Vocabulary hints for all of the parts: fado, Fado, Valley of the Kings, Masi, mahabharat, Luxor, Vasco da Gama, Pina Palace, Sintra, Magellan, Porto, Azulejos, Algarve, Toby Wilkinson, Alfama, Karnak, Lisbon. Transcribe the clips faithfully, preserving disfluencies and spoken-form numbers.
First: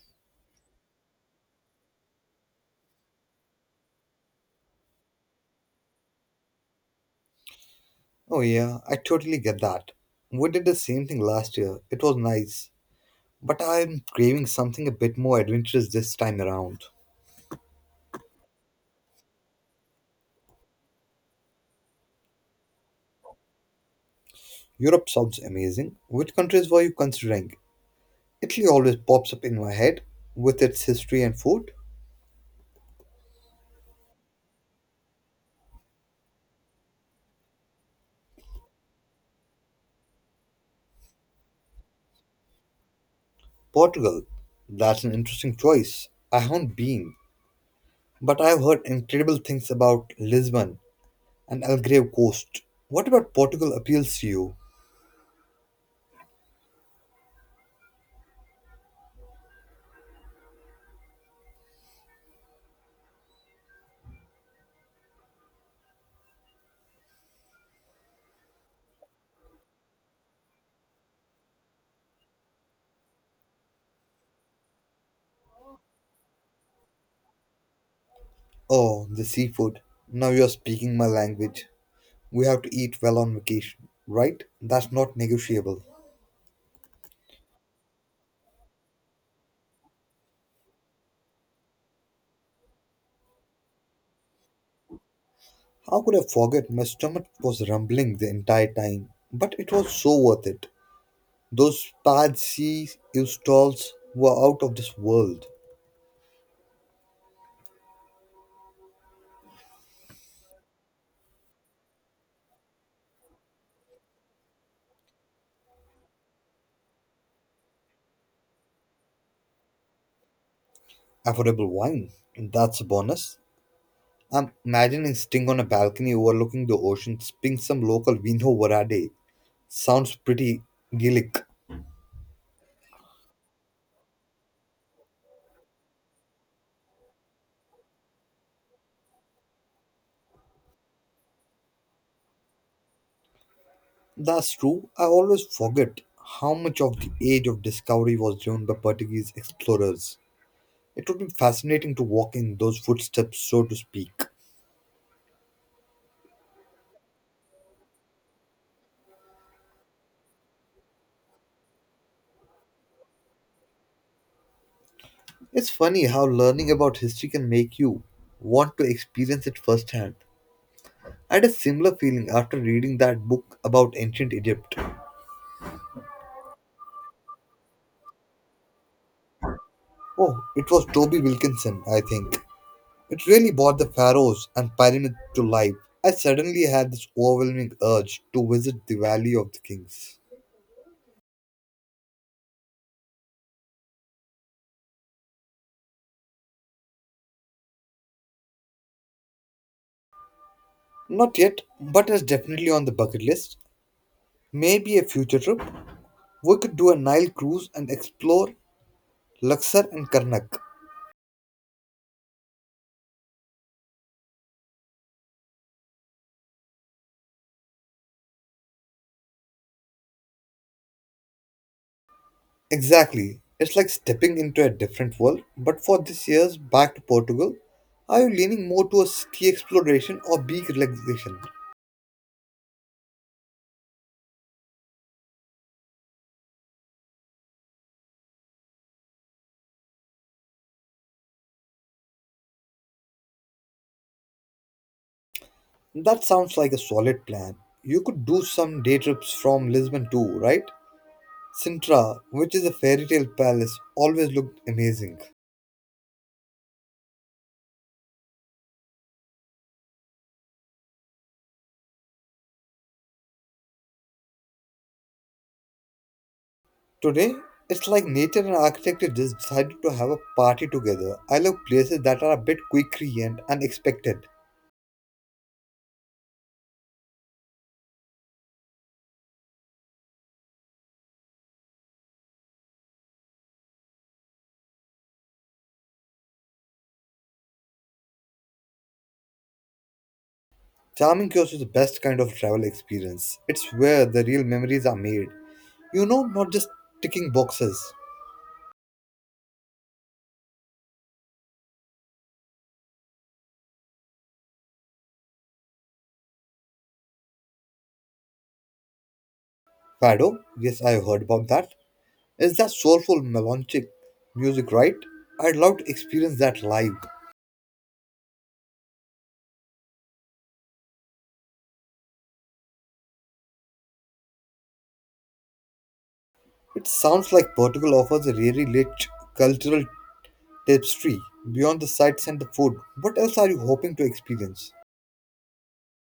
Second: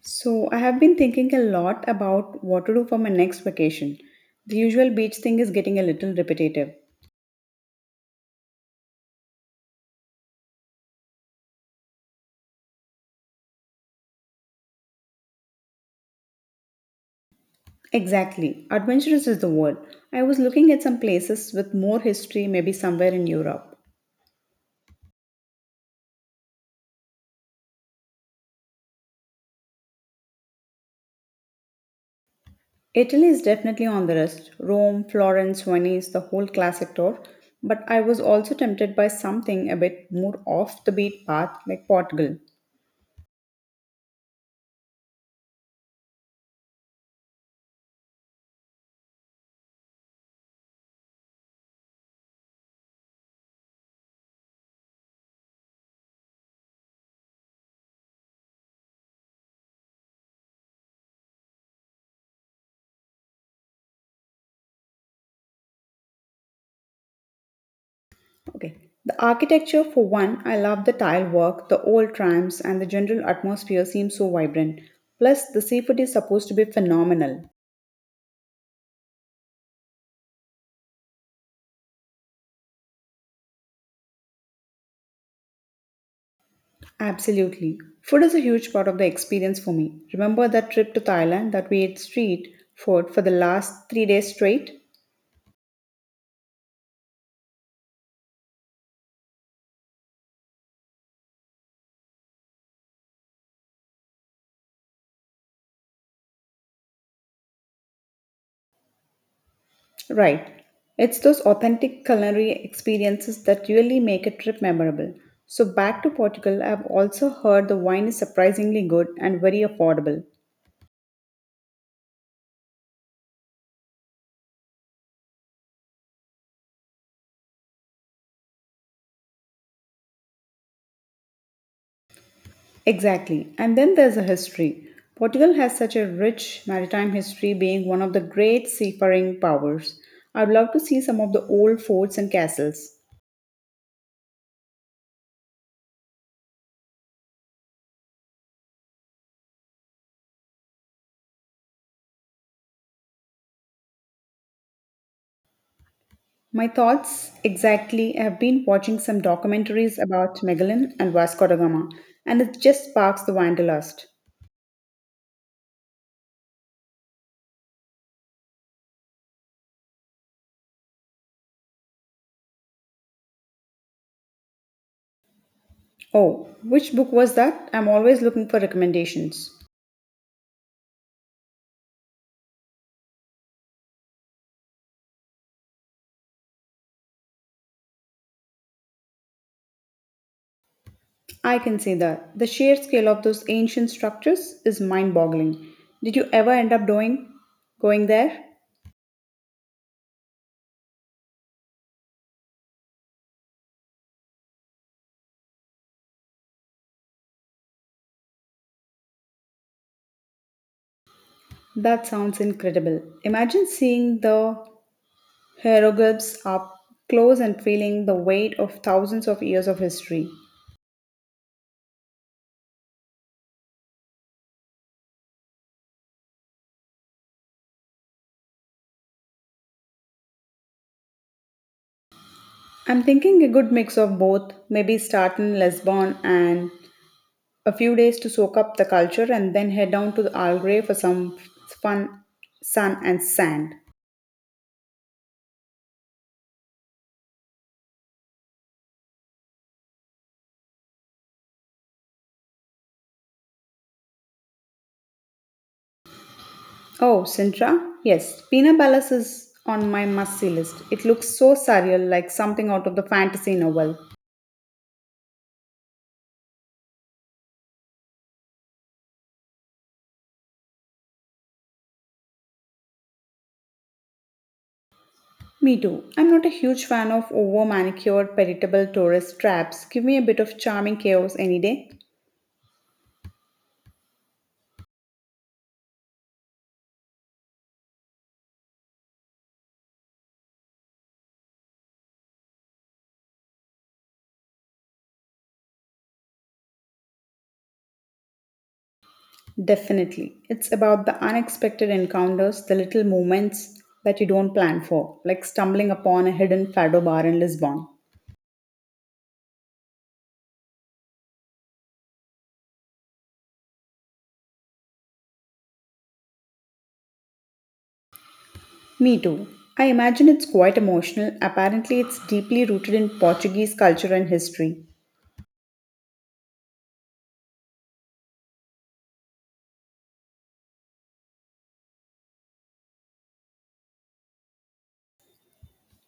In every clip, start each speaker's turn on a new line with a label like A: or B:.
A: So, I have been thinking a lot about what to do for my next vacation. The usual beach thing is getting a little repetitive.
B: Oh, yeah, I totally get that. We did the same thing last year. It was nice. But I'm craving something a bit more adventurous this time around.
A: Exactly, adventurous is the word. I was looking at some places with more history, maybe somewhere in Europe.
B: Europe sounds amazing. Which countries were you considering? Italy always pops up in my head with its history and food.
A: Italy is definitely on the list: Rome, Florence, Venice, the whole classic tour. But I was also tempted by something a bit more off the beat path like Portugal.
B: Portugal. That's an interesting choice. I haven't been, but I've heard incredible things about Lisbon and Algarve coast. What about Portugal appeals to you?
A: Okay. The architecture, for one, I love the tile work, the old trams, and the general atmosphere seems so vibrant. Plus, the seafood is supposed to be phenomenal.
B: Oh, the seafood. Now you're speaking my language. We have to eat well on vacation, right? That's not negotiable.
A: Absolutely. Food is a huge part of the experience for me. Remember that trip to Thailand that we ate street food for the last three days straight?
B: How could I forget? My stomach was rumbling the entire time, but it was so worth it. Those patsy stalls were out of this world.
A: Right. It's those authentic culinary experiences that really make a trip memorable. So, back to Portugal, I've also heard the wine is surprisingly good and very affordable.
B: Affordable wine, that's a bonus. I'm imagining sitting on a balcony overlooking the ocean, sipping some local vino verde. Sounds pretty idyllic.
A: Exactly. And then there's a history. Portugal has such a rich maritime history, being one of the great seafaring powers. I'd love to see some of the old forts and castles.
B: That's true. I always forget how much of the age of discovery was driven by Portuguese explorers. It would be fascinating to walk in those footsteps, so to speak.
A: My thoughts exactly. I have been watching some documentaries about Magellan and Vasco da Gama, and it just sparks the wanderlust.
B: It's funny how learning about history can make you want to experience it firsthand. I had a similar feeling after reading that book about ancient Egypt.
A: Oh, which book was that? I'm always looking for recommendations.
B: Oh, it was Toby Wilkinson, I think. It really brought the pharaohs and pyramids to life. I suddenly had this overwhelming urge to visit the Valley of the Kings.
A: I can see that. The sheer scale of those ancient structures is mind boggling. Did you ever end up doing going there?
B: Not yet, but it's definitely on the bucket list. Maybe a future trip. We could do a Nile cruise and explore Luxor and Karnak.
A: That sounds incredible. Imagine seeing the hieroglyphs up close and feeling the weight of thousands of years of history.
B: Exactly. It's like stepping into a different world. But for this year's back to Portugal, are you leaning more towards ski exploration or beach relaxation?
A: I'm thinking a good mix of both, maybe start in Lisbon and a few days to soak up the culture and then head down to the Algarve for some fun sun and sand.
B: That sounds like a solid plan. You could do some day trips from Lisbon too, right? Sintra, which is a fairy tale palace, always looked amazing.
A: Oh, Sintra? Yes, Pina Palace is on my must see list. It looks so surreal, like something out of the fantasy novel.
B: Today, it's like nature and architecture just decided to have a party together. I love places that are a bit quirky and unexpected.
A: Me too. I'm not a huge fan of over manicured, veritable tourist traps. Give me a bit of charming chaos any day.
B: Charming Kiosk is the best kind of travel experience. It's where the real memories are made. You know, not just ticking boxes.
A: Definitely. It's about the unexpected encounters, the little moments that you don't plan for, like stumbling upon a hidden fado bar in Lisbon.
B: Fado, yes, I have heard about that. Is that soulful, melancholic music, right? I'd love to experience that live.
A: Me too. I imagine it's quite emotional. Apparently, it's deeply rooted in Portuguese culture and history.
B: It sounds like Portugal offers a really rich cultural tapestry beyond the sights and the food. What else are you hoping to experience?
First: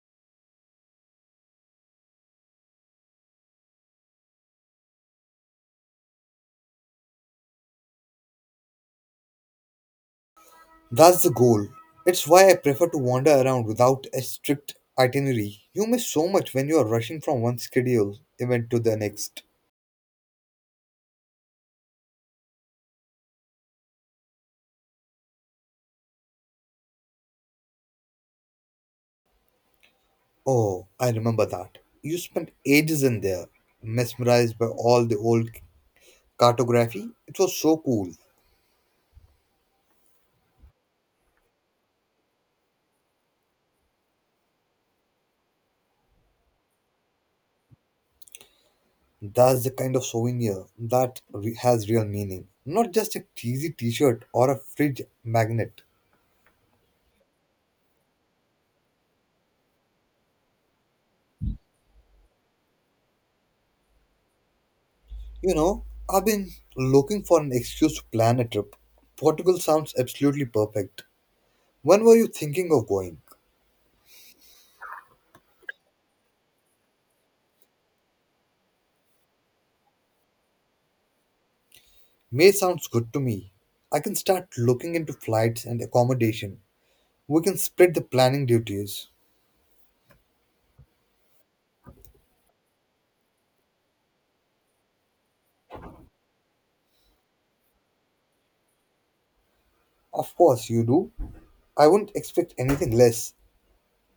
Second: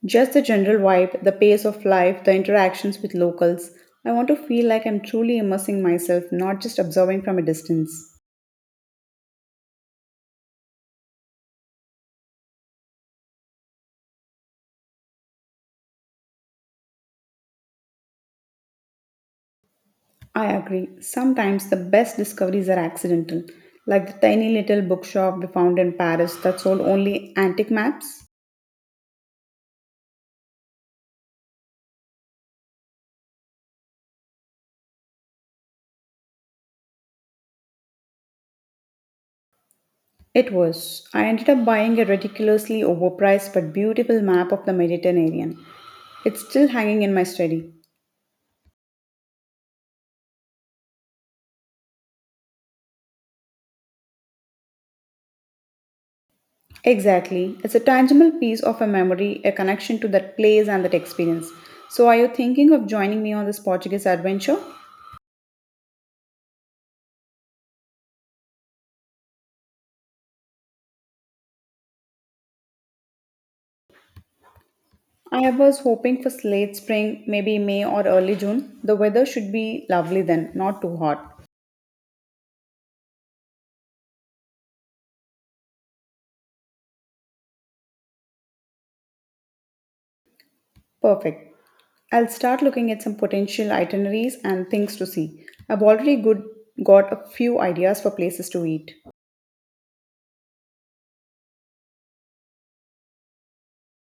A: Just the general vibe, the pace of life, the interactions with locals. I want to feel like I'm truly immersing myself, not just observing from a distance.
B: That's the goal. It's why I prefer to wander around without a strict itinerary. You miss so much when you are rushing from one scheduled event to the next.
A: I agree. Sometimes the best discoveries are accidental, like the tiny little bookshop we found in Paris that sold only antique maps.
B: Oh, I remember that. You spent ages in there, mesmerized by all the old cartography. It was so cool.
A: It was. I ended up buying a ridiculously overpriced but beautiful map of the Mediterranean. It's still hanging in my study.
B: That's the kind of souvenir that re- has real meaning, not just a cheesy t shirt or a fridge magnet.
A: Exactly. It's a tangible piece of a memory, a connection to that place and that experience. So, are you thinking of joining me on this Portuguese adventure?
B: You know, I've been looking for an excuse to plan a trip. Portugal sounds absolutely perfect. When were you thinking of going?
A: I was hoping for late spring, maybe May or early June. The weather should be lovely then, not too hot.
B: May sounds good to me. I can start looking into flights and accommodation. We can split the planning duties.
A: Perfect. I'll start looking at some potential itineraries and things to see. I've already good, got a few ideas for places to eat.
B: Of course, you do. I wouldn't expect anything less.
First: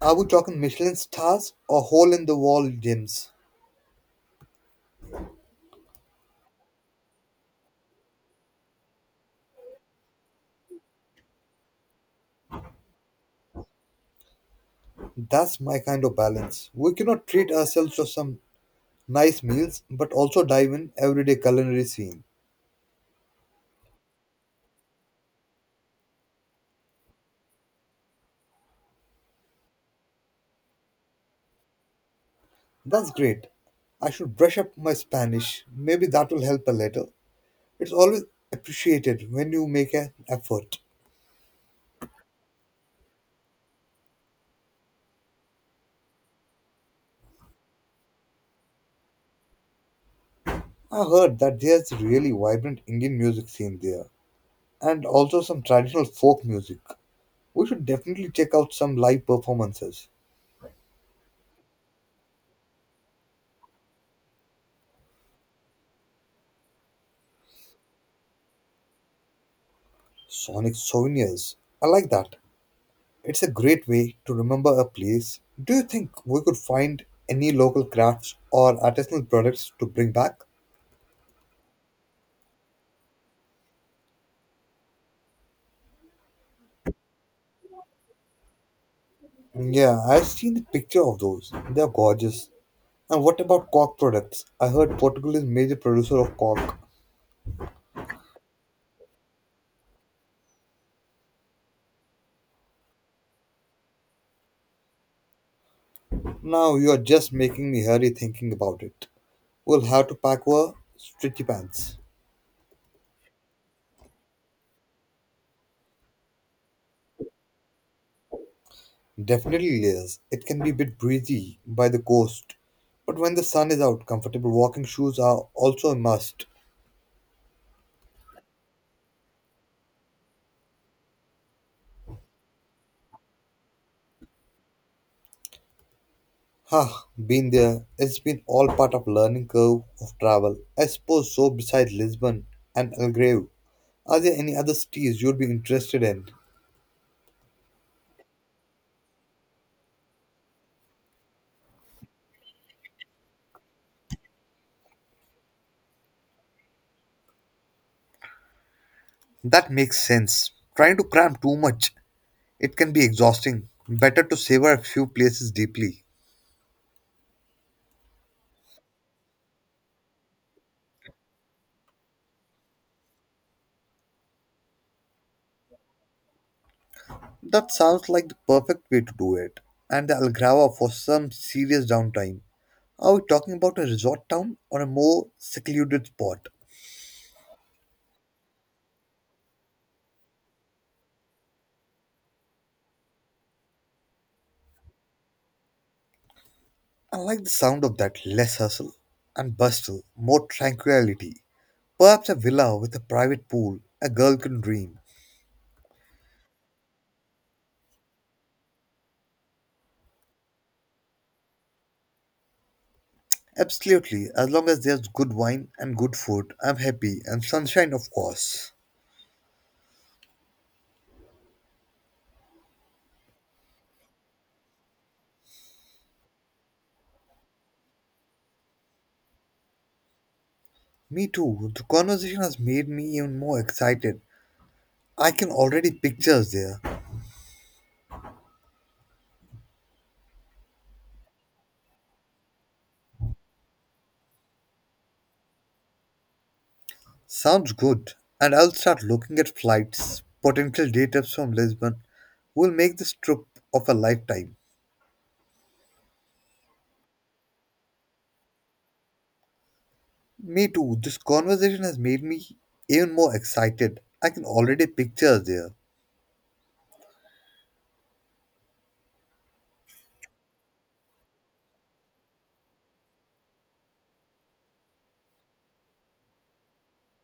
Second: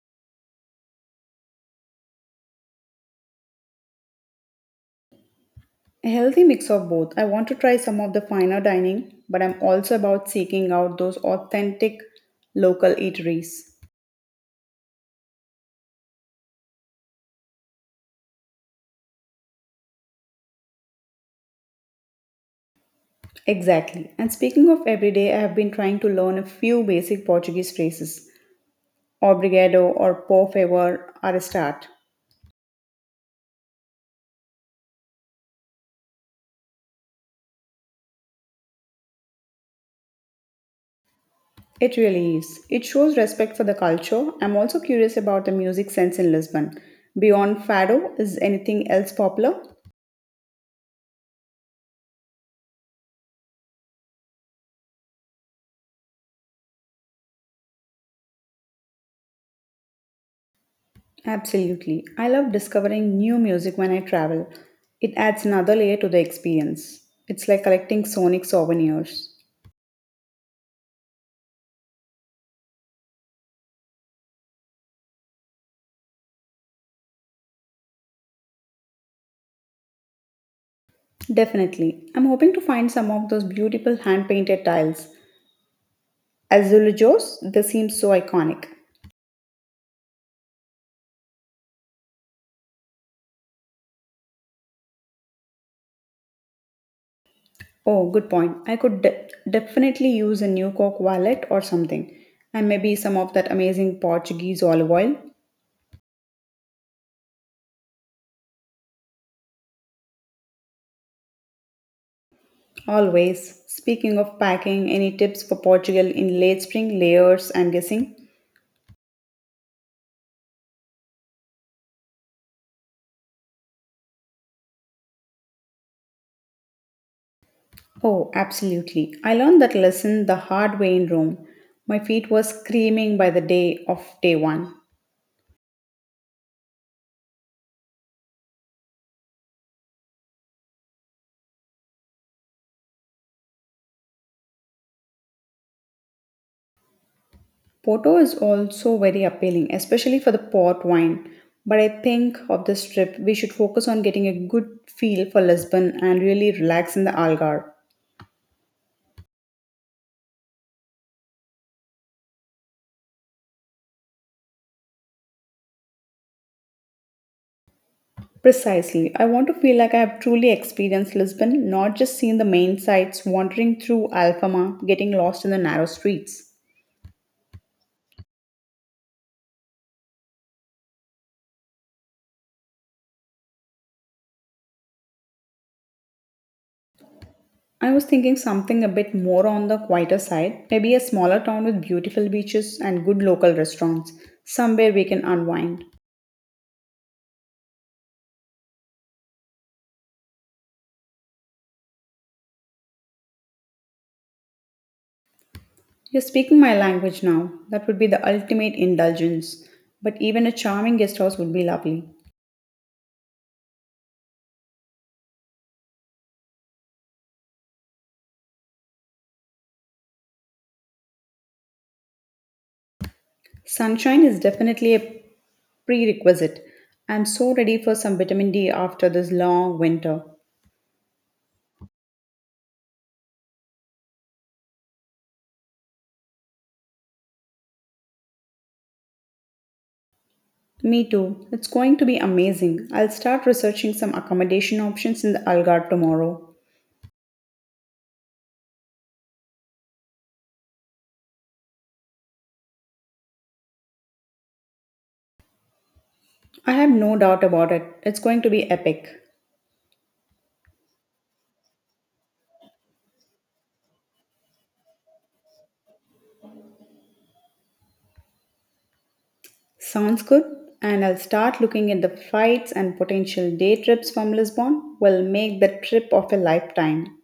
B: Are we talking Michelin stars or hole in the wall gyms?
A: A healthy mix of both. I want to try some of the finer dining, but I'm also about seeking out those authentic local eateries.
B: That's my kind of balance. We cannot treat ourselves to some nice meals but also dive in everyday culinary scene.
A: Exactly. And speaking of everyday, I have been trying to learn a few basic Portuguese phrases. Obrigado or por favor are a start.
B: That's great. I should brush up my Spanish. Maybe that will help a little. It's always appreciated when you make an effort.
A: It really is. It shows respect for the culture. I'm also curious about the music sense in Lisbon. Beyond fado, is anything else popular?
B: I heard that there's a really vibrant Indian music scene there, and also some traditional folk music. We should definitely check out some live performances.
A: Absolutely. I love discovering new music when I travel. It adds another layer to the experience. It's like collecting sonic souvenirs.
B: Sonic souvenirs. I like that. It's a great way to remember a place. Do you think we could find any local crafts or artisanal products to bring back?
A: Definitely. I'm hoping to find some of those beautiful hand painted tiles. Azulejos, they seem so iconic.
B: Yeah, I've seen the picture of those. They're gorgeous. And what about cork products? I heard Portugal is major producer of cork.
A: Oh, good point. I could de- definitely use a new Coke wallet or something, and maybe some of that amazing Portuguese olive oil.
B: Now you're just making me hurry thinking about it. We'll have to pack our stretchy pants.
A: Always. Speaking of packing, any tips for Portugal in late spring? Layers, I'm guessing.
B: Definitely layers. It can be a bit breezy by the coast. But when the sun is out, comfortable walking shoes are also a must.
A: Oh, absolutely. I learned that lesson the hard way in Rome. My feet were screaming by the day of day one.
B: Ha, been there. It's been all part of learning curve of travel. I suppose so besides Lisbon and Algarve. Are there any other cities you'd be interested in?
A: Porto is also very appealing, especially for the port wine. But I think of this trip, we should focus on getting a good feel for Lisbon and really relax in the Algarve.
B: That makes sense. Trying to cram too much, it can be exhausting. Better to savor a few places deeply.
A: Precisely. I want to feel like I have truly experienced Lisbon, not just seen the main sights, wandering through Alfama, getting lost in the narrow streets.
B: That sounds like the perfect way to do it. And the Algrava for some serious downtime. Are we talking about a resort town or a more secluded spot?
A: I was thinking something a bit more on the quieter side, maybe a smaller town with beautiful beaches and good local restaurants, somewhere we can unwind.
B: I like the sound of that less hustle and bustle, more tranquility. Perhaps a villa with a private pool, a girl can dream.
A: You're speaking my language now. That would be the ultimate indulgence. But even a charming guest house would be lovely.
B: Absolutely, as long as there's good wine and good food, I'm happy, and sunshine, of course.
A: Sunshine is definitely a prerequisite. I'm so ready for some vitamin D after this long winter.
B: Me too, the conversation has made me even more excited. I can already picture us there.
A: Me too. It's going to be amazing. I'll start researching some accommodation options in the Algarve tomorrow.
B: Sounds good. And I'll start looking at flights, potential day trips from Lisbon. We'll make this trip of a lifetime.
A: I have no doubt about it. It's going to be epic.
B: Me too. This conversation has made me even more excited. I can already picture us there.
A: Sounds good. And I'll start looking at the flights and potential day trips from Lisbon. Will make the trip of a lifetime.